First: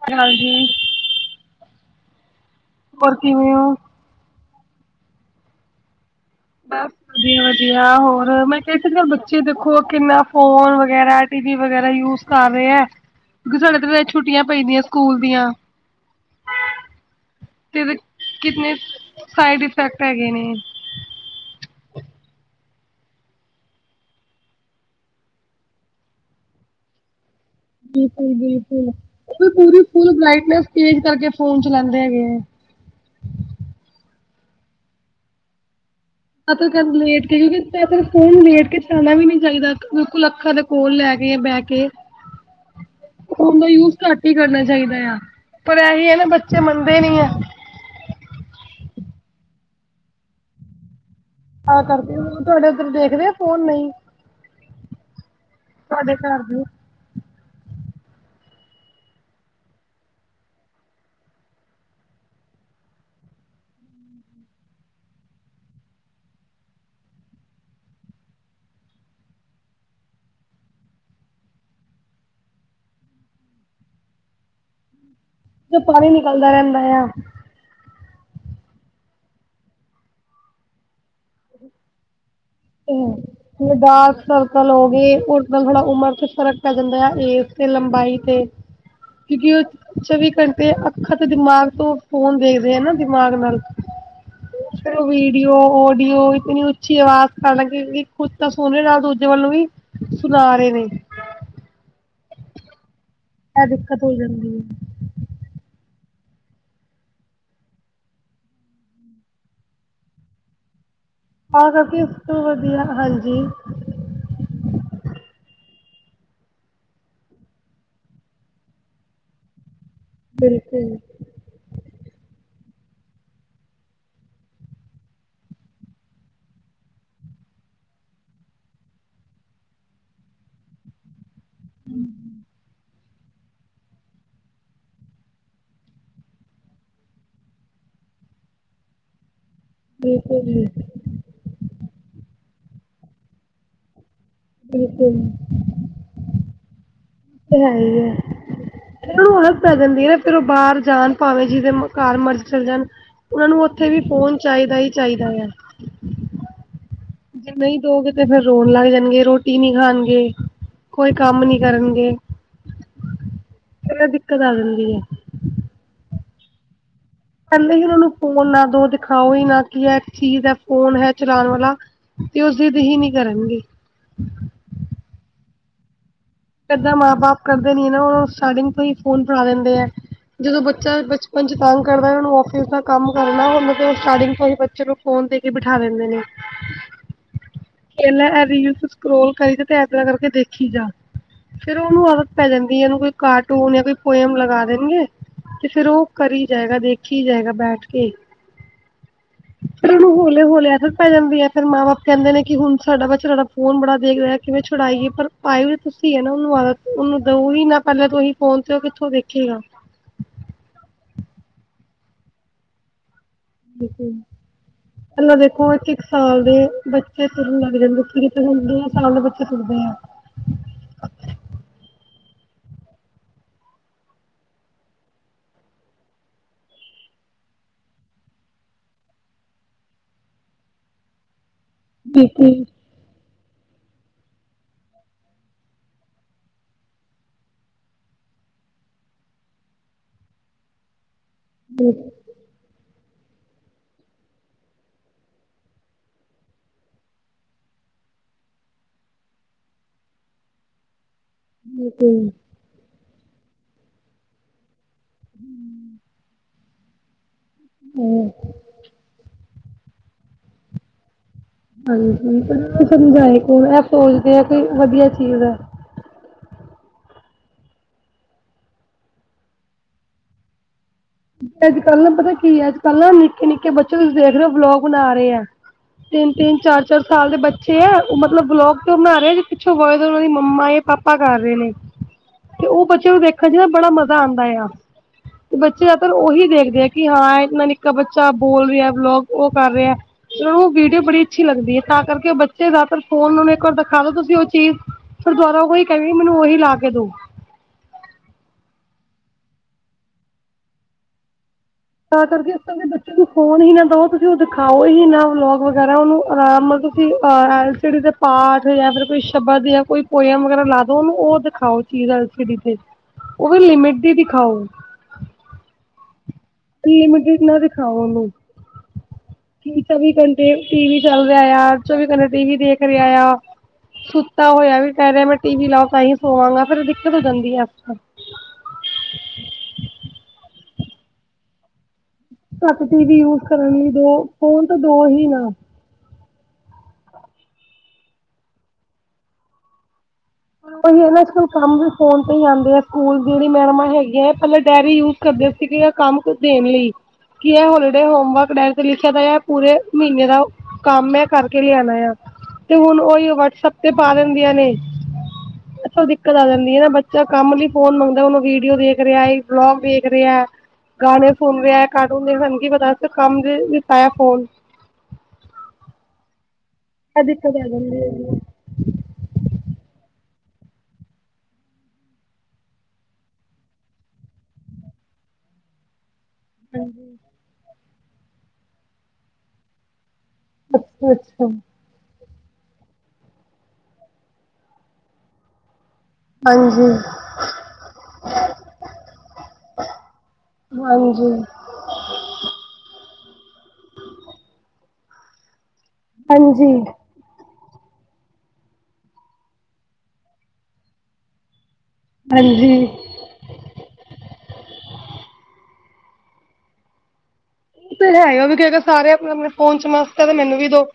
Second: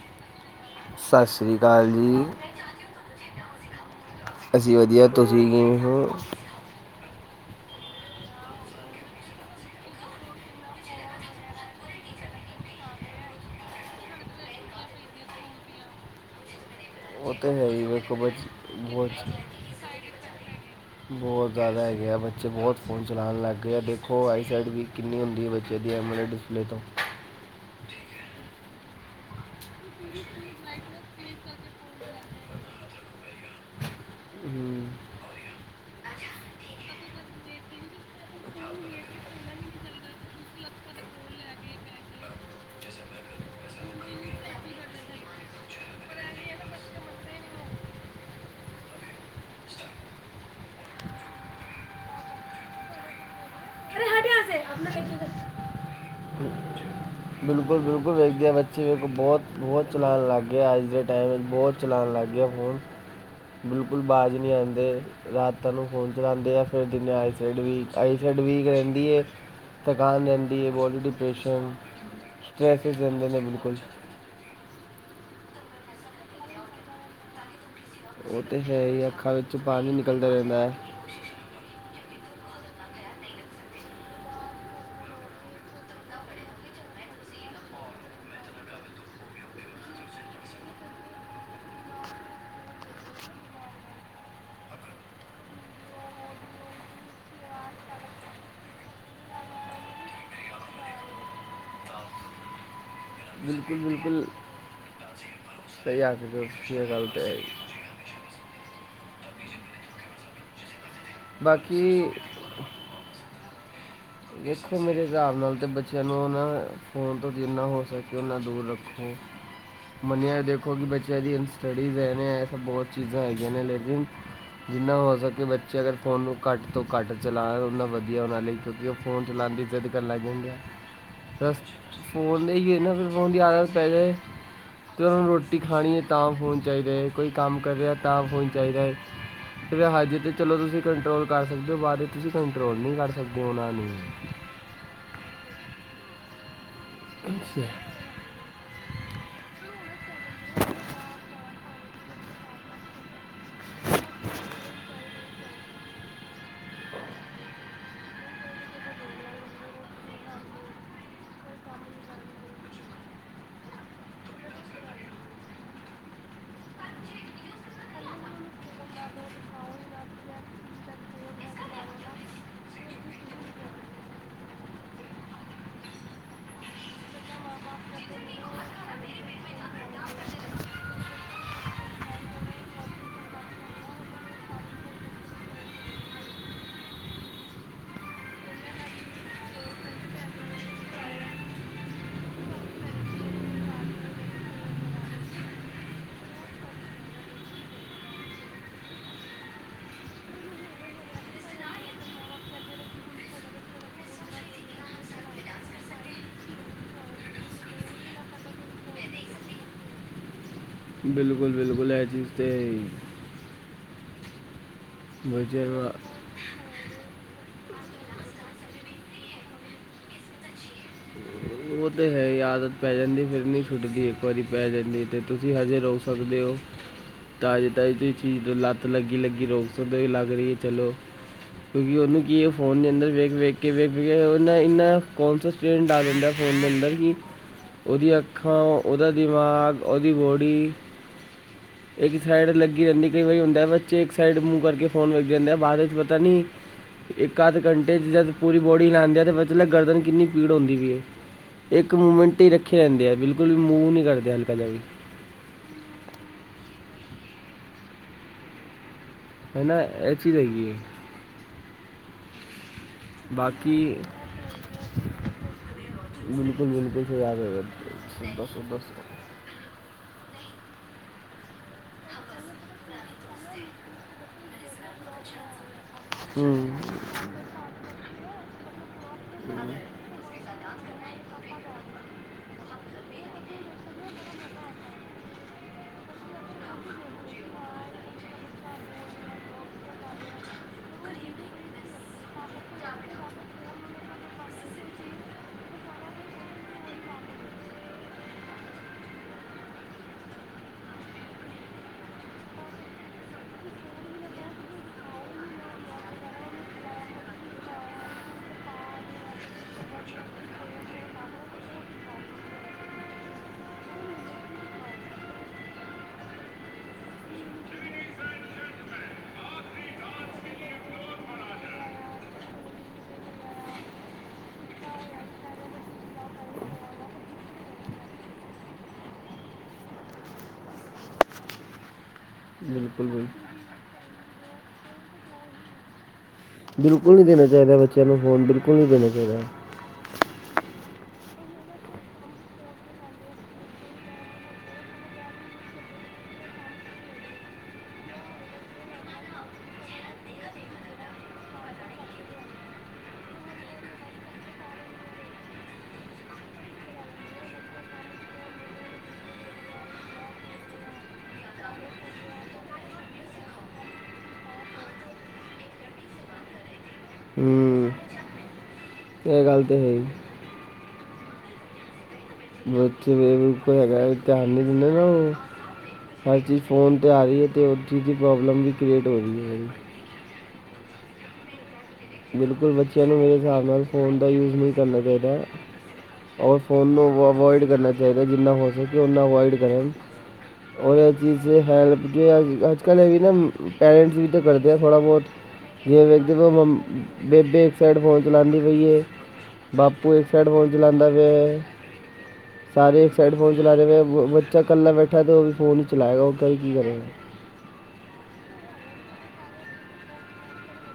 [unintelligible] ਸਾਸ਼੍ਰੀ ਕਾਲ ਜੀ। ਹੋਰ ਕਿਵੇਂ ਓ ਅਸੀਂ ਵਧੀਆ, ਤੁਸੀਂ ਕਿਵੇਂ ਹੋ। ਬੱਸ। ਵਧੀਆ-ਵਧੀਆ ਹੋਰ ਮੈਂ ਕਹਿ ਸਕਦਾ ਬੱਚੇ ਦੇਖੋ ਕਿੰਨਾ ਫੋਨ ਵਗੈਰਾ ਟੀ, ਵੀ ਵਗੈਰਾ ਯੂਜ ਕਰ ਰਹੇ ਐ ਕਿਉਂਕਿ ਸਾਡੇ ਤੇ ਛੁੱਟੀਆਂ ਪਈ ਦੀਆਂ ਸਕੂਲ ਦੀਆਂ ਹੋਰ। ਤੇ ਇਹਦੇ ਕਿਤਨੇ, ਸਾਈਡ ਇਫੈਕਟ ਹੈਗੇ ਨੇ ਬਹੁਤ ਜ਼ਿਆਦਾ ਹੈਗੇ ਆ ਬੱਚੇ ਬਹੁਤ ਫੋਨ ਚਲਾਉਣ ਲੱਗ ਗਏ ਆ ਦੇਖੋ ਆਈਸਾਈਡ ਵੀ ਕਿੰਨੀ ਹੁੰਦੀ ਆ ਬੱਚੇ ਦੀ [unintelligible] ਲੈ ਤੋਂ ਬਿਲਕੁਲ-ਬਿਲਕੁਲ ਉਹ ਵੀ ਪੂਰੀ ਫੁੱਲ ਬਰੈਡਨਸ ਤੇਜ ਕਰਕੇ ਫੋਨ ਚਲਾਉਦੇ ਹੈਗੇ ਐ। ਹਮ, [unintelligible] ਲੇਟ ਕੇ ਕਿਉਂਕਿ ਫੋਨ ਲੇਟ ਕੇ ਚਲਾਣਾ ਵੀ ਨੀ ਚਾਹੀਦਾ ਬਿਲਕੁਲ ਅੱਖਾਂ ਤ ਕੋਲ ਲੈ ਕੇ ਬਹਿ ਕੇ [inaudible] ਫੋਨ ਦਾ ਯੂਜ ਘੱਟ ਹੀ ਕਰਨਾ ਚਾਹੀਦਾ ਆ, ਪਰ ਇਹੀ ਐ ਨਾ ਬੱਚੇ ਮੰਨਦੇ ਨੀ ਐ ਆ ਕਰਦੇ ਤੁਹਾਡੇ ਉੱਧਰ ਦੇਖਦੇ ਆ ਫੋਨ ਨਹੀਂ ਤੁਹਾਡੇ ਘਰ ਦੇ ਬਿਲਕੁਲ ਬਿਲਕੁਲ ਵੇਖਦੇ ਆ ਬੱਚੇ ਵੇਖੋ ਬਹੁਤ-ਬਹੁਤ ਚਲਾਉਣ ਲੱਗ ਗੇ ਅੱਜ ਦੇ ਟਾਈਮ ਵਿੱਚ ਬਹੁਤ ਚਲਾਉਣ ਲੱਗ ਗਏ ਫੋਨ ਬਿਲਕੁਲ ਵਾਜ ਨਹੀਂ ਆਦੇ। ਰਾਤ ਨੂੰ ਫੋਨ ਚੜਾਉਦੇ ਆ ਫਿਰ ਦਿਨੇ ਆਈਸਡ ਵੀ, ਆਈਸਡ ਵੀਕ ਰਹਿੰਦੀ ਏ ਥਕਾਨ ਰਹਿੰਦੀ ਏ ਬੋਡੀ ਡਿਪ੍ਰੇਸ਼ਨ ਸਟਰੈਸ ਦਿੰਦੇ ਨੇ ਬਿਲਕੁਲ ਜੀ ਚੋ ਪਾਣੀ ਨਿਕਲਦਾ ਰਹਿੰਦਾ ਆ ਉਹ ਤੇ ਹੈ ਈ ਅੱਖਾਂ ਵਿੱਚ ਪਾਣੀ ਨਿਕਲਦਾ ਰਹਿੰਦਾ ਐ [inaudible] [inaudible] ਜ ਡਾਰਕ ਸਰਕਲ ਹੋ ਗਏ [unintelligible] ਲੰਬਾਈ ਤੇ। ਕਿਉਂਕਿ ਉਹ ਚੌਵੀ ਘੰਟੇ ਅੱਖਾਂ ਤੇ ਦਿਮਾਗ ਤੋਂ ਫੋਨ ਦੇਖਦੇ ਆ ਨਾ ਦਿਮਾਗ ਨਾਲ ਚਲੋ ਵੀਡੀਓ ਉਡੀਓ ਇਤਨੀ ਅੱਛੀ ਆਵਾਜ਼ ਹਾਲਾਂਕਿ ਖੁਦ ਤਾਂ [unintelligible] ਨਾਲ ਦੂਜੇ ਵੱਲ ਵੀ ਸੁਣਾ ਰਹੇ ਨੇ ਇਹ ਬਿਲਕੁਲ ਦਿੱਕਤ ਹੋ ਬਿਲਕੁਲ ਜਾਂਦੀ ਏ ਸਹੀ ਆਖ ਰਹੇ ਹੋ ਤੁਸੀਂ ਇਹ ਗੱਲ ਤੇ ਬਾਕੀ [unintelligible] ਹਾਂਜੀ। ਦੇੇਖੋ ਮੇਰੇ ਹਿਸਾਬ ਨਾਲ ਤਾਂ ਬੱਚਿਆਂ ਨੂੰ ਨਾ ਫ਼ੋਨ ਤੋਂ ਜਿੰਨਾ ਹੋ ਸਕੇ ਉਹਨਾ ਦੂਰ ਰੱਖੋ। ਮੰਨਿਆ ਦੇਖੋ ਕਿ ਬਿਲਕੁਲ ਬੱਚਿਆਂ ਦੀ ਹੰਸ ਸਟੱਡੀਜ਼ ਇਹਨੇ ਇਹ ਸਭ ਬਹੁਤ ਚੀਜ਼ਾਂ ਹੈਗੀਆਂ ਨੇ ਲੇਕਿਨ ਜਿੰਨਾ ਹੋ ਸਕੇ ਬੱਚੇ ਅਗਰ ਫ਼ੋਨ ਨੂੰ ਘੱਟ ਤੋਂ ਘੱਟ ਚਲਾ ਉਨਾ ਵਧੀਆ ਉਹਨਾਂ ਲਈ ਕਿਉਂਕਿ ਉਹ ਫੋਨ ਚਲਾਣ ਦੀ ਜਿੰਦ ਕਰਨ ਲੱਗ ਜਾਂਦੇ ਆ ਫਸਟ, ਫੋਨ ਦੇਈਏ ਨਾ ਫਿਰ ਫੋਨ ਦੀ ਆਦਤ ਪੈ ਜੇ ਚਲੋ ਰੋਟੀ ਖਾਣੀ ਐ ਤਾਂ ਫੋਨ ਚਾਹੀਦਾ ਏ। ਕੋਈ ਕੰਮ ਕਰਿਆ ਤਾਂ ਫੋਨ ਚਾਹੀਦਾ ਏ। ਫਿਰ ਹਜੇ ਤਾਂ ਬਿਲਕੁਲ ਚਲੋ ਜੀ ਤੁਸੀਂ ਕੰਟਰੋਲ ਕਰ ਸਕਦੇ ਹੋ? ਬਾਅਦ ਤੁਸੀਂ ਕੰਟਰੋਲ ਨਹੀਂ ਕਰ ਸਕਦੇ ਉਹਨਾਂ ਨੂੰ। ਬਿਲਕੁਲ ਉਹ ਤੇ ਹੈ ਹੀ ਆ। ਉਹਨੂੰ ਆਦਤ ਪੈ ਜਾਂਦੀ ਏ ਨਾ ਫਿਰ ਉਹ ਬਾਹਰ ਜਾਣ ਭਾਵੇਂ ਜਿਹਦੇ ਘਰ ਮਰਜ਼ੀ ਚੱਲ ਜਾਣ। ਉਹਨਾ ਨੂੰ ਉੱਥੇ ਵੀ ਫੋਨ ਚਾਹੀਦਾ ਹੀ ਚਾਹੀਦਾ ਆ। ਜੇ ਨਹੀਂ ਦੇਓਗੇ ਤੇ ਫਿਰ ਰੋਣ ਲੱਗ ਜਾਣਗੇ ਰੋਟੀ ਨਹੀਂ ਖਾਣਗੇ। ਕੋਈ ਕੰਮ ਨੀ ਕਰਨਗੇ। ਇਹ ਦਿੱਕਤ ਆ ਜਾਂਦੀ ਏ। ਪਹਿਲਾਂ ਹੀ ਉਹਨਾਂ ਨੂੰ ਫੋਨ ਨਾ ਦੋ ਦਿਖਾਓ ਹੀ ਨਾ ਕੀ ਹੈ ਚੀਜ਼ ਹੈ ਫੋਨ ਹੈ ਚਲਾਣ ਵਾਲਾ। ਤੇ ਉਹ ਜਿੱਦ ਹੀ ਨੀ ਕਰਨਗੇ। ਕਿੱਦਾਂ ਮਾਂ-ਬਾਪ ਕਰਦੇ ਨੀ ਹੈ ਨਾ ਉਹਨੂੰ ਸਟਾਰਟਿੰਗ ਤੋਂ ਹੀ ਫੋਨ ਫ ਦਿੰਦੇ ਆ। ਜਦੋਂ ਬੱਚਾ ਬਚਪਨ ਚ ਤੰਗ ਕਰਦਾ ਉਹਨੂੰ ਆਫਿਸ ਦਾ ਕੰਮ ਕਰਨਾ, ਉਹ ਸਟਾਰਟਿੰਗ ਤੋਂ ਹੀ ਬੱਚੇ ਨੂੰ ਫੋਨ ਦੇ ਕੇ ਬਿਠਾ ਦਿੰਦੇ ਨੇ। [inaudible] ਪਹਿਲਾਂ ਇਹ ਰੀਲ ਸਕੋਲ ਕਰੀ ਜਾ ਤੇ ਇਦਾਂ ਕਰਕੇ ਦੇਖੀ ਜਾ। ਫਿਰ ਉਹਨੂੰ ਆਦਤ ਪੈ ਜਾਂਦੀ ਏ। ਉਹਨੂੰ ਕੋਈ ਕਾਰਟੂਨ ਜਾਂ ਕੋਈ ਪੋਇਮ ਲਗਾ ਦੇਣਗੇ। ਤੇ ਫਿਰ ਉਹ ਕਰੀ ਜਾਏਗਾ ਦੇਖੀ ਜਾਏਗਾ ਬੈਠ ਕੇ। ਹ [unintelligible] ਹ ਹੋਲੇ-ਹੋਲੇ ਆਦਤ ਪੈ ਜਾਂਦੀ ਆ। ਫਿਰ ਮਾਂ-ਬਾਪ ਕਹਿੰਦੇ ਨੇ ਕਿ ਹੁਣ ਸਾਡਾ ਬੱਚਾ ਰੜਾ ਫੋਨ ਬੜਾ ਦੇਖ ਰਿਹਾ, ਕਿਵੇਂ ਛੁਡਾਈਏ ਪਰ ਪਾਏ ਓ ਜ ਤੁਸੀਂ‌ ਉਹਨੂੰ ਆ ਉਹਨੂੰ ਦਊ ਹੀ ਨਾ ਪਹਿਲਾਂ ਤੁਸੀਂ ਫੋਨ ਤੇ ਉਹ ਕਿੱਥੋਂ ਵੇਖੇਗਾ। ਬਿਲਕੁਲ - ਬਿਲਕੁਲ, ਇਹ ਚੀਜ਼ ਤੇ ਐ। ਕ ਇਹਾਂ ਬੱਚੇ ਦੇਖੋ ਨੂੰ ਇੱਕ-ਇੱਕ ਸਾਲ ਦੇ ਬੱ- ਚੇ ਤੁਰਨ ਲੱਗਦੇ ਬੱਚੇ ਕਿ ਹੁੰਦੇ ਆ ਚ ਬੱਚੇ ਤੁਰਦੇ ਆ। ਉਹ ਤਾਂ ਹੈ ਆਦਤ ਪੈ ਜਾਂਦੀ ਫਿਰ ਨਹੀਂ ਛੁੱਟਦੀ। ਇੱਕ ਵਾਰੀ ਪੈ ਜਾਂਦੀ ਤੇ ਤੁਸੀਂ ਹਜੇ ਰੋਕ ਸਕਦੇ ਹੋ। ਤਾਜ਼ੀ-ਤਾਜ਼ੀ ਤੇ ਚੀਜ਼ ਲੱਤ ਲੱਗੀ ਲੱਗੀ ਰੋਕ ਸਕਦੇ ਵੀ ਲੱਗ ਰਹੀ ਹੈ ਚੱਲੋ ਕਿਉਂਕਿ ਉਹਨੂੰ ਕੀ ਇਹ ਬਿਲਕੁਲ ਫੋਨ ਦੇ ਅੰਦਰ ਵੇਖ ਵੇਖ ਕੇ ਵੇਖ ਵੇਖ ਕੇ ਉਹਦਾ ਇੰਨਾ ਕੌਨਸ ਸਟੂਡੈਂਟ ਆ ਜਾਂਦਾ ਫੋਨ ਨੰਬਰ ਕੀ। ਉਹਦੀਆਂ ਅੱਖਾਂ, ਉਹਦਾ ਦਿਮਾਗ, ਉਹਦੀ ਬੋਡੀ, ਇੱਕ ਸਾਈਡ ਲੱਗੀ ਰਹਿੰਦੀ। ਕਈ ਵਾਰੀ ਹੁੰਦਾ ਬੱਚੇ ਇੱਕ ਸਾਈਡ ਮੂੰਹ ਕਰਕੇ ਫੋਨ ਲੱਗ ਜਾਂਦਾ ਬਾਅਦ ਵਿੱਚ ਪਤਾ ਨੀ ਇੱਕ ਅੱਧ ਘੰਟੇ 'ਚ ਜਦ ਪੂਰੀ ਬੋਡੀ ਲਾਦੇ ਆ। ਤਾਂ ਫਿਰ ਗਰਦਨ ਕਿੰਨੀ ਪੀੜ ਹੁੰਦੀ ਵੀ ਹੈ। ਇੱਕ ਬਿਲਕੁਲ ਮੂਮੈਂਟ ਹੀ ਰੱਖੇ ਜਾਂਦੇ ਆ। ਬਿਲਕੁਲ ਵੀ ਮੂਵ ਨਹੀਂ ਕਰਦੇ ਹਲਕਾ ਜਿਹਾ ਵੀ। ਹਮ ਹਮ ਹਨਾ ਅਐ ਚੀਜ਼ ਹੈਗੀ ਆ। ਹਾਂਜੀ, ਸਮਝਏ ਕੌਣ? ਬਾਕੀ ਆ ਸੋਚਦੇ ਆ ਕਿ ਵਧੀਆ ਚੀਜ਼ ਹੈ। ਬਿਲਕੁਲ ਬਿਲਕੁਲ ਫ ਯਦ ਦਸ ਬਸ। ਅੱਜ-ਕੱਲ੍ਹ ਨਾ ਪਤਾ ਕੀ ਏ। ਅੱਜ-ਕੱਲ੍ਹ ਨਾ ਨਿੱਕੇ-ਨਿੱਕੇ ਬੱਚੇ ਤੁਸੀਂ ਦੇਖ ਰਹੇ ਹੋ ਬਲੋਗ ਬਣਾ ਰਹੇ ਆ। ਹੂੰ ਤਿੰਨ-ਤਿੰਨ, ਚਾਰ-ਚਾਰ ਸਾਲ ਦੇ ਬੱਚੇ ਪਿੱਛੇ ਏ, ਉਹ ਮਤਲਬ ਬਲੋਗ ਤੇ ਬਣਾ ਰਹੇ ਜ ਪਿੱਛੋਂ ਹੋਏ ਉਹਨਾਂ ਦੀ ਮੰਮਾ ਜਾਂ ਪਾਪਾ ਕਰ ਰਹੇ ਨੇ। ਤੇ ਉਹ ਬੱਚੇ ਨੂੰ ਦੇਖਣ ਚ ਨਾ ਬੜਾ ਮਜ਼ਾ ਆਦਾ ਆ ਤੇ ਬੱਚੇ ਜ਼ਿਆਦਾਤਰ ਉਹੀ ਦੇਖਦੇ ਆ ਕਿ ਹਾਂ ਇੰਨਾ ਨਿੱਕਾ ਬੱਚਾ ਬੋਲ ਰਿਹਾ ਬਲੋਗ ਉਹ ਕਰ ਰਿਹਾ। ਉਹ ਵੀਡੀਓ ਬੜੀ ਅੱਛੀ ਲੱਗਦੀ ਏ ਤਾਂ ਕਰਕੇ ਉਹ ਬੱਚੇ ਜ਼ਿਆਦਾਤਰ ਫੋਨ ਨੂੰ ਇੱਕ ਵਾਰ ਦਿਖਾ ਦੋ ਤੁਸੀਂ ਉਹ ਚੀਜ਼ ਫਿਰ ਦੁਬਾਰਾ ਉਹੀ ਕਹਿਨੇਗੇ। ਮੈਨੂੰ ਉਹੀ ਲਾ ਕੇ ਦੋ। ਤਾਂ ਕਰਕੇ ਇਸ ਦੇ ਬੱਚੇ ਨੂੰ ਫੋਨ ਹੀ ਨਾ ਦੋ। ਤੁਸੀਂ ਉਹ ਦਿਖਾਓ ਹੀ ਨਾ ਵਲੋਗ ਵਗੈਰਾ। ਉਹਨੂੰ ਆਰਾਮ ਐਲ ਸੀਡੀ ਦੇ ਪਾਠ ਜਾਂ ਫ ਕੋਈ ਸ਼ਬਦ ਜਾਂ ਕੋਈ ਪੋਇਮ ਵਗੈਰਾ ਲਾ ਦੋ ਉਹਨੂੰ ਉਹ ਦਿਖਾਓ। ਚੀਜ਼ [unintelligible] ਉਹ ਵੀ ਲਿਮਿਟ ਦੀ ਦਿਖਾਓ। ਲਿਮਿਟਿਡ ਨਾ ਦਿਖਾਓ ਉਹਨੂੰ। ਚੌਵੀ ਘੰਟੇ ਟੀ ਵੀ ਚੱਲ ਰਿਹਾ ਆ। ਚੌਵੀ ਘੰਟੇ ਟੀ ਵੀ ਦੇਖ ਰਿਹਾ ਆ। ਸੁੱਤਾ ਹੋਇਆ ਵੀ ਕਹਿ ਰਿਹਾ। ਮੈਂ ਟੀ ਵੀ ਲਾਓ ਤਾਂਹੀ ਸੋਵਾਂਗਾ ਫੇਰ ਦਿੱਕਤ ਹੋ ਜਾਂਦੀ ਹੈ। ਘੱਟ ਟੀ ਬਿਲਕੁਲ ਵੀ ਬਿਲਕੁਲ ਯੂਜ ਕਰਨ ਲਈ ਦੋ ਫੋਨ ਤੋਂ ਦੋ ਹੀ ਨਾਂ ਬਿਲਕੁਲ ਨਹੀਂ ਦੇਣਾ ਚਾਹੀਦਾ ਬੱਚਿਆਂ ਨੂੰ ਫੋਨ ਬਿਲਕੁਲ ਨਹੀਂ ਦੇਣਾ ਚਾਹੀਦਾ। ਨਾਲ ਕੰਮ ਵੀ ਫੋਨ ਤੇ ਹੀ ਆਦੇ ਆ ਸਕੂਲ ਜਿਹੜੀ ਮੈਡਮਾਂ ਹੈਗੀਆ ਪਹਿਲਾਂ ਡਾਅਰੀ ਯੂਜ ਕਰਦੇ ਸੀਗੇ ਆ ਕੰਮ ਦੇਣ ਲਈ। ਕੀ ਹੈ ਹੋਲੀਡੇ ਹੋਮਵਰਕ ਡਾਇਰੀ ਤੇ ਲਿਖਿਆ ਦਾ ਹੈ ਪੂਰੇ ਮਹੀਨੇ ਦਾ ਕੰਮ ਐ ਕਰਕੇ ਲਿਆਣਾ ਆ ਤੇ ਹੁਣ ਉਹੀ ਵਟਸਪ ਤੇ ਪਾ ਦਿੰਦੀਆਂ ਨੇ। ਇਥੋ ਦਿੱਕਤ ਆ ਜਾਂਦੀ ਨਾਂ ਬੱਚਾ ਕੰਮ ਲਈ ਫੋਨ ਮੰਗਦਾ ਉਹਨੂੰ ਵੀਡੀਓ ਦੇਖ ਰਿਹਾ, ਵਲੋਗ ਦੇਖ ਰਿਹਾ। ਗਾਣੇ ਸੁਣ ਰਿਹਾ ਕਾਰਟੂਨ ਦੇਖ ਰਿਹਾ ਸਾਨੂੰ ਕੀ ਪਤਾ ਅਸੀਂ ਤਾਂ ਕੰਮ ਲਈ ਫ ਹੈ ਫੋਨ ਆ ਦਿਕਤ ਜਾਂਦੀ ਹੈਗੇ ਆ। ਏ ਗੱਲ ਤੇ ਹੈ ਈ। ਉੱਥੇੇ ਕੋਲ ਹੈਗਾ ਧਿਆਨ ਨਹੀਂ ਦਿੰਦੇ ਨਾ ਉਹ ਹਰ ਚੀਜ਼ ਫੋਨ 'ਤੇ ਹਾਂਜੀ ਆ ਰਹੀ ਹੈ ਤੇ ਉਹ ਚੀਜ਼ ਦੀ ਪ੍ਰੋਬਲਮ ਵੀ ਕ੍ਰੀਏਟ ਹੋ ਰਹੀ ਹੈ। ਅੱਛਾ-ਅੱਛਾ ਬਿਲਕੁਲ ਬੱਚਿਆਂ ਨੂੰ ਮੇਰੇ ਹਿਸਾਬ ਨਾਲ ਫ਼ੋਨ ਦਾ ਯੂਜ ਨਹੀਂ ਕਰਨਾ ਚਾਹੀਦਾ। ਔਰ ਫੋਨ ਹਾਂਜੀ ਨੂੰ ਅਵੋਇਡ ਕਰਨਾ ਚਾਹੀਦਾ। ਜਿੰਨਾਂ ਹੋ ਸਕੇ ਉਨਾ ਅਵਇਡ ਕਰਨ। ਉਹ ਇਹ ਹਾਂਜੀ ਚੀਜ਼ ਹੈਲਪ ਕਿ ਅੱਜ-ਕੱਲ੍ਹ ਇਹ ਵੀ ਨਾਂ ਪੈਰੈਂਟਸ ਵੀ ਤਾਂ ਕਰਦੇ ਆ ਥੋੜਾ ਬਹੁਤ ਜੇ ਵੇਖਦੇ ਹੋ ਹਾਂਜੀ ਮ- ਬੇਬੇ ਇੱਕ ਸਾਈਡ ਫੋਨ ਚਲਉਦੀ ਪਈ ਹੈ। ਬਾਪੂ ਇੱਕ ਸਾਈਡ ਫੋਨ ਚਲਉਦਾ ਪਿਆ। ਹਾਂਜੀ ਸਾਰੇ ਸਾਰੇ ਫੋਨ ਚਲਾ ਰਹੇ ਹੋ ਬੱਚਾ ਇਕੱਲਾ ਬੈਠਾ ਤਾਂ ਉਹ ਵੀ ਫੋਨ ਹੀ ਚਲਾਏਗਾ ਉਹ ਕ ਵੀ ਕੀ ਕਰੇਗਾ। ਹੈ ਵੀ ਅਗਰ ਸਾਰੇ ਆਪਣੇ-ਆਪਣੇ ਫੋਨ'ਚ ਮਸਤ ਹੈ ਤੇ ਮੈਨੂੰ ਵੀ ਦੋ।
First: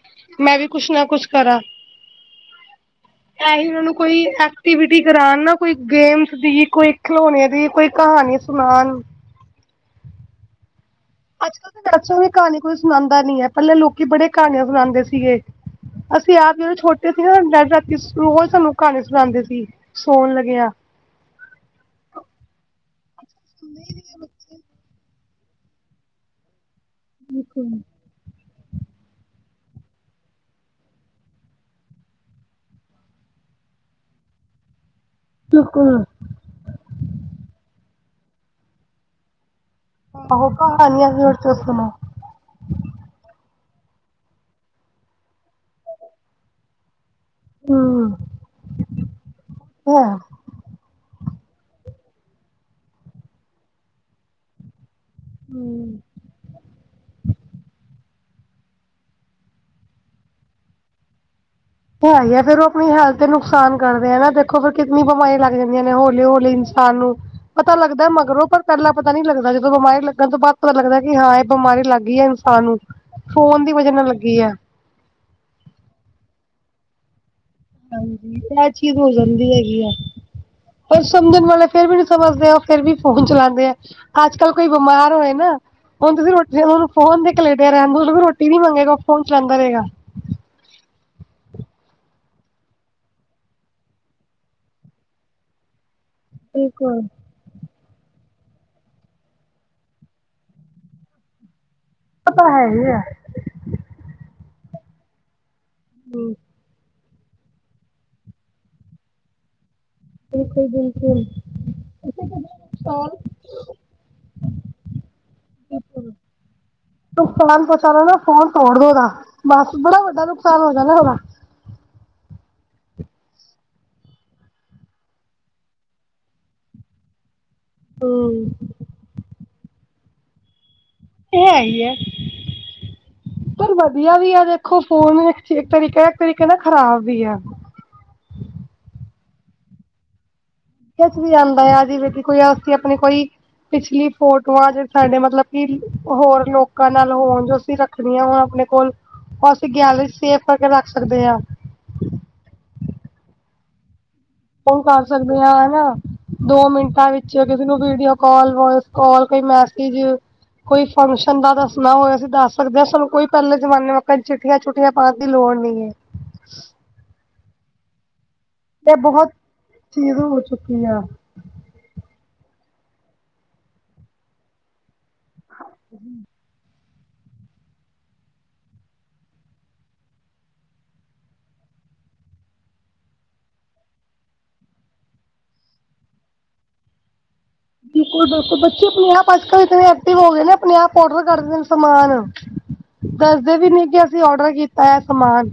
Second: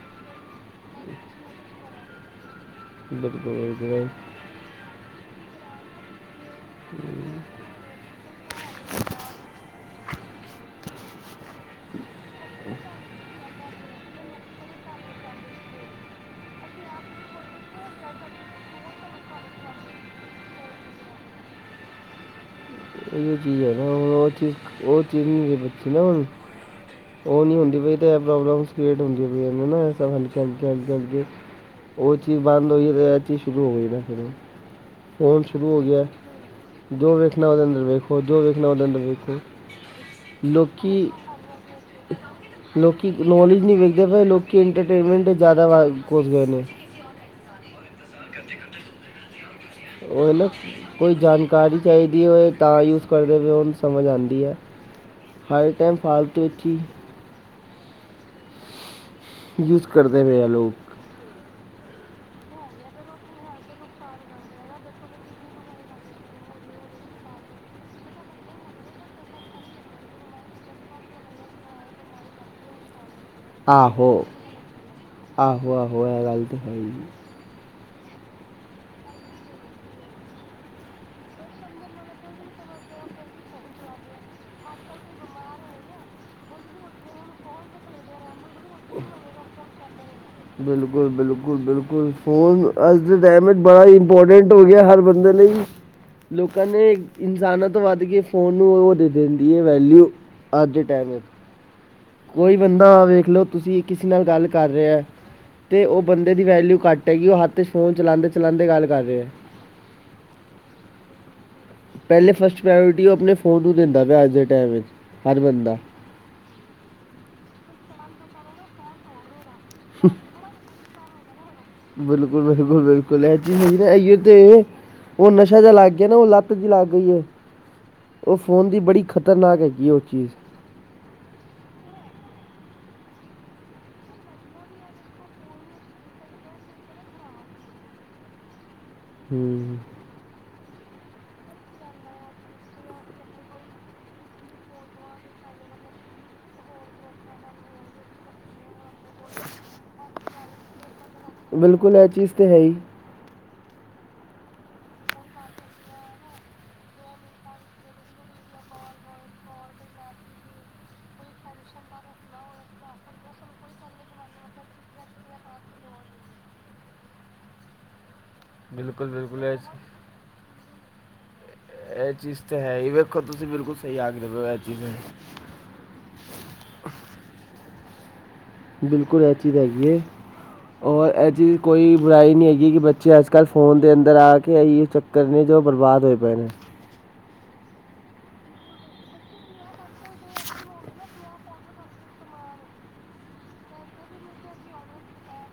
ਮੈਂ ਵੀ ਕੁਛ ਨਾ ਕੁਛ ਕਰਾਂ। [unintelligible] ਐਸੀ ਉਹਨਾਂ ਨੂੰ ਬਿਲਕੁਲ ਕੋਈ ਐਕਟੀਵਿਟੀ ਕਰਾਉਣ ਨਾ ਕੋਈ ਗੇਮ ਦੀ ਵੀ ਕੋਈ ਖਿਲੋਣੇ ਦੀ ਕੋਈ ਕਹਾਣੀ ਸੁਣਾਣ। ਅੱਜ-ਕੱਲ੍ਹ ਵੈਸੇ ਵੀ ਕਹਾਣੀ ਕੋਈ ਸੁਣਾਉਂਦਾ ਨੀ ਹੈ ਪਹਿਲਾਂ ਲੋਕੀ ਬੜੇ ਕਹਾਣੀਆਂ ਸੁਣਾਉਂਦੇ ਸੀਗੇ। ਅਸੀ ਆਪ ਜਿਹੜੇ ਛੋਟੇ ਸੀ ਨਾਂ ਡੈਡੀ ਰਾਤੀ ਰੋਜ਼ ਸਾਨੂੰ ਕਹਾਣੀ ਸੁਣਾਦੇ ਸੀ। ਸੌਣ ਲੱਗਿਆ। ਇਹੀ ਚੀਜ਼ ਹੈ ਨਾਂ ਹੁਣ ਉਹ ਚੀਜ਼ ਉਹ ਚੀਜ਼ ਨਹੀਂ ਬੱਚੀ ਨਾ ਹੁਣ ਉਹ ਨਹੀਂ ਬਿਲਕੁਲ ਹੁੰਦੀ ਪਈ ਤੇ ਪਰੋਬਲਮਸ ਕਰੇਟ ਹੁੰਦੀ ਪਈਆਂ ਏ ਨਾਂ ਸਬ ਅੱਗੇ-ਅੱਗੇ ਉਹ ਚੀਜ਼ ਬੰਦ ਹੋਈ ਤੇ ਇਹ ਚੀਜ ਸ਼ੁਰੂ ਹੋ ਗਈ ਨਾ ਫਿਰ। ਫੋਨ ਸ਼ੁਰੂ ਹੋ ਗਿਆ। ਬਿਲਕੁਲ ਜੋ ਵੇਖਣਾ ਉਹਦੇ ਅੰਦਰ ਵੇਖੋ ਜੋ ਵੇਖਣਾ ਉਹਦੇ ਅੰਦਰ ਵੇਖੋ ਆਹੋ ਲੋਕੀ ਕਹਾਣੀਆਂ ਸੀ ਹੋਰ ਤੋਂ ਸੁਣੋ। ਲੋਕੀ ਨੌਲੇਜ ਨਹੀਂ ਵੇਖਦੇ ਪਏ ਲੋਕੀ ਇੰਟਰਟੇਨਮੈਂਟ ਜ਼ਿਆਦਾ ਵਾ ਘੁਸਦੇ ਨੇ। ਹਮ। ਹੈ ਉਹ ਨਾ ਕੋਈ ਜਾਣਕਾਰੀ ਚਾਹੀਦੀ ਹੋਵੇ ਤਾਂ ਯੂਜ ਕਰਦੇ ਹੋਏ ਉਹਨੂੰ ਸਮਝ ਆਦੀ ਐ। ਹਰ ਟਾਈਮ ਹਮ ਫਾਲਤੂ ਵਿਚ ਹੀ ਯੂਜ ਕਰਦੇ ਪਏ ਆ ਲੋਕ। ਤੇ ਆਈ ਹੈ ਫੇਰ ਉਹ ਆਪਣੀ ਹੈਲਥ ਤੇ ਨੁਕਸਾਨ ਕਰਦੇ ਆ ਨਾ ਦੇਖੋ ਫਿਰ ਕਿੰਨੀ ਬਿਮਾਰੀਆਂ ਲੱਗ ਜਾਂਦੀਆਂ ਨੇ ਹੌਲੀ-ਹੌਲੀ ਇਨਸਾਨ ਨੂੰ। ਪਤਾ ਲੱਗਦਾ ਮਗਰੋਂ ਪਰ ਪਹਿਲਾਂ ਪਤਾ ਨੀ ਲੱਗਦਾ ਜਦੋਂ ਬਿਮਾਰੀ ਲੱਗਣ ਤੋਂ ਬਾਅਦ ਪਤਾ ਲੱਗਦਾ ਕਿ ਹਾਂ ਇਹ ਬਿਮਾਰੀ ਲੱਗ ਗਈ ਹੈ ਇਹ ਸਾਨੂੰ। ਆਹੋ, ਆਹੋ-ਆਹੋ ਇਹ ਗੱਲ ਤਾਂ ਹੈ ਈ। ਹਾਂਜੀ ਇਹ ਚੀਜ਼ ਹੋ ਜਾਂਦੀ ਹੈਗੀ ਆ। ਪਰ ਸਮਝਣ ਵਾਲੇ ਫੇਰ ਵੀ ਨੀ ਸਮਝਦੇ ਆ ਉਹ ਫੇਰ ਵੀ ਫੋਨ ਚਲਾਉਂਦੇ ਆ। ਅੱਜ-ਕੱਲ੍ਹ ਕੋਈ ਬਿਮਾਰ ਹੋਏ ਨਾਂ ਹੁਣ ਤੁਸੀਂ ਰੋਟੀ ਫੋਨ ਤੇ ਲੱਗਿਆ ਰਹਿਣ ਦੋ ਵੀ ਰੋਟੀ ਨੀ ਮੰਗੇਗਾ ਫੋਨ ਚਲਾਉਦਾ ਰਹੇਗਾ। ਬਿਲਕੁਲ-ਬਿਲਕੁਲ-ਬਿਲਕੁਲ ਫੋਨ ਅੱਜ ਦੇ ਟਾਈਮ ਬੜਾ ਹੀ ਇੰਪੋਰਟੈਂਟ ਹੋ ਗਿਆ ਹਰ ਬੰਦੇ ਲਈ। ਲੋਕਾਂ ਨੇ ਬਿਲਕੁਲ ਇਨਸਾਨਾਂ ਤੋਂ ਵੱਧ ਕੇ ਫੋਨ ਨੂੰ ਉਹ ਦੇ ਦਿੰਦੀ ਹੈ ਵੈਲਿਊ, ਅੱਜ ਦੇ ਟਾਈਮ ਵਿੱਚ। ਪਤਾ ਕੋਈ ਹੈ ਹੀ ਹੈ ਬੰਦਾ ਵੇਖ ਲਓ ਤੁਸੀਂ ਕਿਸੇ ਨਾਲ ਗੱਲ ਕਰ ਰਿਹਾ ਹੈ, 'ਤੇ ਉਹ ਬੰਦੇ ਦੀ ਵੈਲਿਊ ਘੱਟ ਟੈ ਗੀ ਉਹ ਹੱਥ 'ਚ ਫੋਨ ਚਲਾਉਂਦੇ-ਚਲਾਉਂਦੇ ਗੱਲ ਕਰ ਰਿਹਾ ਹੈ। ਬਿਲਕੁਲ-ਬਿਲਕੁਲ। ਪਹਿਲੇ ਫਸਟ ਪ੍ਰਓਰਟੀ ਉਹ ਆਪਣੇ ਫੋਨ ਨੂੰ ਦਿੰਦਾ ਪਿਆ ਅੱਜ ਦੇ ਟੈਮ ਵਿੱਚ, ਹਰ ਬੰਦਾ। ਨੁਕਸਾਨ ਪਹੁੰਚਾਣਾ ਨਾ ਫੋਨ ਤੋੜ ਓਦਾ ਬਸ ਬੜਾ ਵੱਡਾ ਨੁਕਸਾਨ ਹੋ ਜਾਨਾ ਓਦਾ। ਬਿਲਕੁਲ-ਬਿਲਕੁਲ ਬਿਲਕੁਲ, ਇਹ ਚਾਈਏ ਏਈਓ 'ਤੇ ਉਹ ਨਸ਼ਾ ਜਿਹਾ ਲੱਗ ਗਿਆ ਨਾ ਉਹ ਲੱਤ ਜਿਹੀ ਲੱਗ ਗਈ ਹੈ। ਉਹ ਹੂੰ। ਫੋਨ ਦੀ ਬੜੀ ਖ਼ਤਰਨਾਕ ਹੈਗੀ ਉਹ ਚੀਜ਼। 'ਤੇ ਹੈ ਹੀ ਐ। ਪਰ ਵਧੀਆ ਵੀ ਆ ਦੇਖੋ ਫੋਨ ਇੱਕ ਤਰੀਕੇ, ਇੱਕ ਤਰੀਕੇ ਨਾ ਖ਼ਰਾਬ ਵੀ ਆ। ਹਮ। ਕੁਛ ਵੀ ਆਉਂਦਾ ਆ ਜੀ ਬੇ ਕੋਈ ਅਸੀਂ ਆਪਣੇ ਕੋਈ ਪਿਛਲੀ ਫੋਟੋਆਂ ਜੇ ਸਾਡੇ ਮਤਲਬ ਕਿ ਹੋਰ ਲੋਕਾਂ ਨਾਲ ਹੋਣ ਜੋ ਅਸੀਂ ਰੱਖਣੀ ਆ ਹੁਣ ਆਪਣੇ ਕੋਲ ਉਹ ਅਸੀਂ ਗੈਲਰੀ ਸੇਫ ਕਰਕੇ ਰੱਖ ਸਕਦੇ ਹਾਂ। ਬਿਲਕੁਲ ਇਹ ਚੀਜ਼ ਤੇ ਹੈ ਹੀ। ਉਹ ਕਰ ਸਕਦੇ ਹਾਂ ਹਨਾ। ਦੋ ਮਿੰਟਾਂ ਵਿਚ ਕਿਸੇ ਨੂੰ ਵੀਡੀਓ ਕਾਲ, ਵੋਇਸ ਕਾਲ, ਕੋਈ ਮੈਸੇਜ ਕੋਈ ਫੰਕਸ਼ਨ ਦਾ ਦੱਸਣਾ ਹੋਇ ਅਸੀਂ ਦੱਸ ਸਕਦੇ ਹਾਂ, ਸਾਨੂੰ ਕੋਈ ਪਹਿਲੇ ਜਮਾਨੇ ਵਾਂਗ ਆਪਾਂ ਚਿੱਠੀਆਂ 'ਚ- ਚਿੱਠੀਆਂ ਪਾਉਣ ਦੀ ਲੋੜ ਨੀ ਐ ਬਿਲਕੁਲ-ਬਿਲਕੁਲ ਐ 'ਤੇ ਹੋ ਚੁੱਕੀ ਆ। ਇਹ ਚੀਜ਼ ਤਾਂ ਹੈ ਹੀ ਵੇਖੋ ਤੁਸੀਂ ਬਿਲਕੁਲ ਸਹੀ ਆਕਦੇ ਹੋ ਇਹ ਚੀਜ਼ ਨੂੰ ਹਾਂਜੀ। ਬਿਲਕੁਲ ਇਹ ਚੀਜ਼ ਹੈਗੀ ਹੈ। ਔਰ ਇਹ ਚੀਜ਼ ਕੋਈ ਬੁਰਾਈ ਨਹੀਂ ਹੈਗੀ ਕਿ ਬੱਚੇ ਅੱਜ ਕੱਲ ਫੋਨ ਦੇ ਅੰਦਰ ਆ ਕੇ ਇ ਚੱਕ ਕਰਨੇ 'ਚ ਬਰਬਾਦ ਹੋਏ ਪਏ ਨੇ। ਬਿਲਕੁਲ-ਬਿਲਕੁਲ ਬੱਚੇ ਆਪਣੇ-ਆਪ ਅੱਜ-ਕੱਲ੍ਹ ਇਤਨੇ ਐਕਟਿਵ ਹੋ ਗਏ ਨੇ ਆਪਣੇ-ਆਪ ਔਡਰ ਕਰਦੇ ਨੇ ਸਮਾਨ। ਦੱਸਦੇ ਵੀ ਨੀ ਕਿ ਅਸੀਂ ਔਡਰ ਕੀਤਾ ਹੈ ਸਮਾਨ।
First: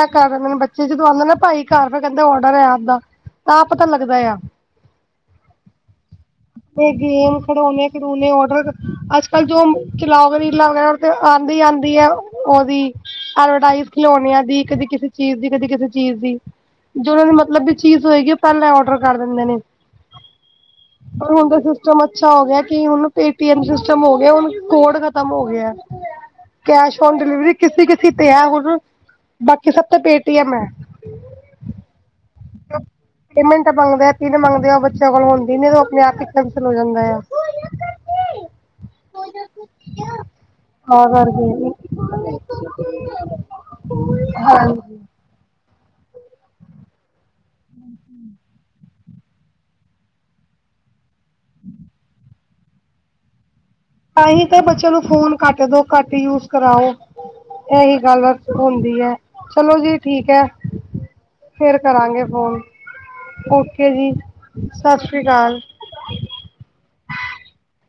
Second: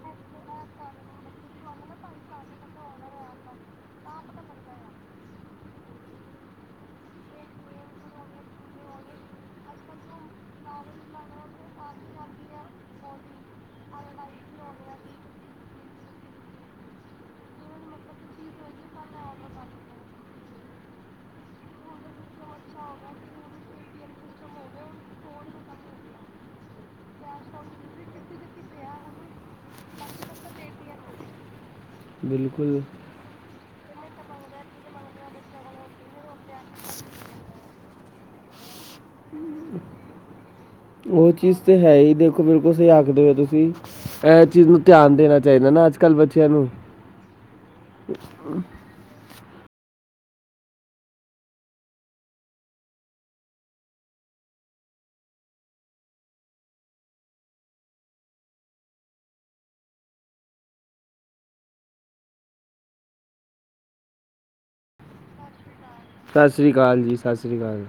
ਐ ਕਰ ਬੱਚੇ ਜਦੋਂ ਆਉਂਦੇ ਨਾ ਭਾਈ ਘਰ ਫਿਰ ਕਹਿੰਦੇ ਔਡਰ ਹੈ ਆਪਦਾ। ਤਾਂ ਪਤਾ ਲੱਗਦਾ ਆ। 'ਤੇ ਗੇਮ ਖਡੋਣੇ ਖਿਡੂਣੇ ਔਡਰ, ਅੱਜ-ਕੱਲ੍ਹ ਜੋ ਚਲਾਓ ਗੇ ਰੀਲਾਂ ਵਗੈਰਾ 'ਤੇ ਆਂਦੀ-ਆਂਦੀ ਹੈ, ਉਹਦੀ। ਐਡਵਰਟਾਈਜ਼ ਖਿਲੋਣਿਆਂ ਦੀ ਕਦੇ ਕਿਸੇ ਚੀਜ਼ ਦੀ, ਕਦੇ ਕਿਸੇ ਚੀਜ਼ ਦੀ ਜੋ ਉਹਨਾਂ ਦੀ ਮਤਲਬ ਵੀ ਚੀਜ਼ ਹੋਏਗੀ ਉਹ ਪਹਿਲਾਂ ਔਡਰ ਕਰ ਦਿੰਦੇ ਨੇ। ਪਰ ਹੁਣ ਦਾ ਸਿਸਟਮ ਅੱਛਾ ਹੋ ਗਿਆ, ਕਿ ਹੁਣ ਪੇ ਟੀਐਮ ਸਿਸਟਮ ਹੋ ਗਿਆ ਹੁਣ ਕੋਡ ਖਤਮ ਹੋ ਗਿਆ। [inaudible] ਕੈਸ਼ ਔਨ ਡਿਲੀਵਰੀ ਕਿਸੇ-ਕਿਸੇ ਤੇ ਹੈ ਹੁਣ, ਬਾਕੀ ਸਭ ਤੋਂ ਪੇ ਟੀਐਮ ਹੈ। ਬਿਲਕੁਲ। ਪੇਮੈਂਟ ਮੰਗਦੇ ਆ ਪਿੰਨ ਮੰਗਦੇ ਆ ਉਹ ਬੱਚਿਆਂ ਕੋਲੋਂ ਹੁੰਦੀ ਨ ਉਹ ਆਪਣੇ ਆਪ ਹੀ ਕੈਂਸਲ ਹੋ ਜਾਂਦਾ ਆ [inaudible] [unintelligible] ਉਹ ਕਰਕੇ ਚੀਜ਼ ਤਾਂ ਹੈ ਹੀ ਦੇਖੋ ਬਿਲਕੁਲ ਸਹੀ ਆਖਦੇ ਹੋ ਤੁਸੀਂ ਇਹ ਚੀਜ਼ ਹਾਂਜੀ ਨੂੰ ਧਿਆਨ ਦੇਣਾ ਚਾਹੀਦਾ ਨਾ ਅੱਜ-ਕੱਲ੍ਹ ਬੱਚਿਆਂ ਨੂੰ ਆਏ ਨੀਂ ਕਿ ਬੱਚਿਆਂ ਨੂੰ ਫੋਨ ਘੱਟ ਤੋਂ ਘੱਟ ਯੂਜ ਕਰਾਓ। ਇਹੀ ਗੱਲ ਹੁੰਦੀ ਹੈ, ਚਲੋ ਜੀ ਠੀਕ ਹੈ। ਫਿਰ ਕਰਾਂਗੇ ਫੋਨ, ਓਕੇ ਜੀ ਸਸ਼੍ਰੀ ਕਾਲ। ਸਸ਼੍ਰੀ ਕਾਲ ਜੀ, ਸਸ਼੍ਰੀ ਕਾਲ।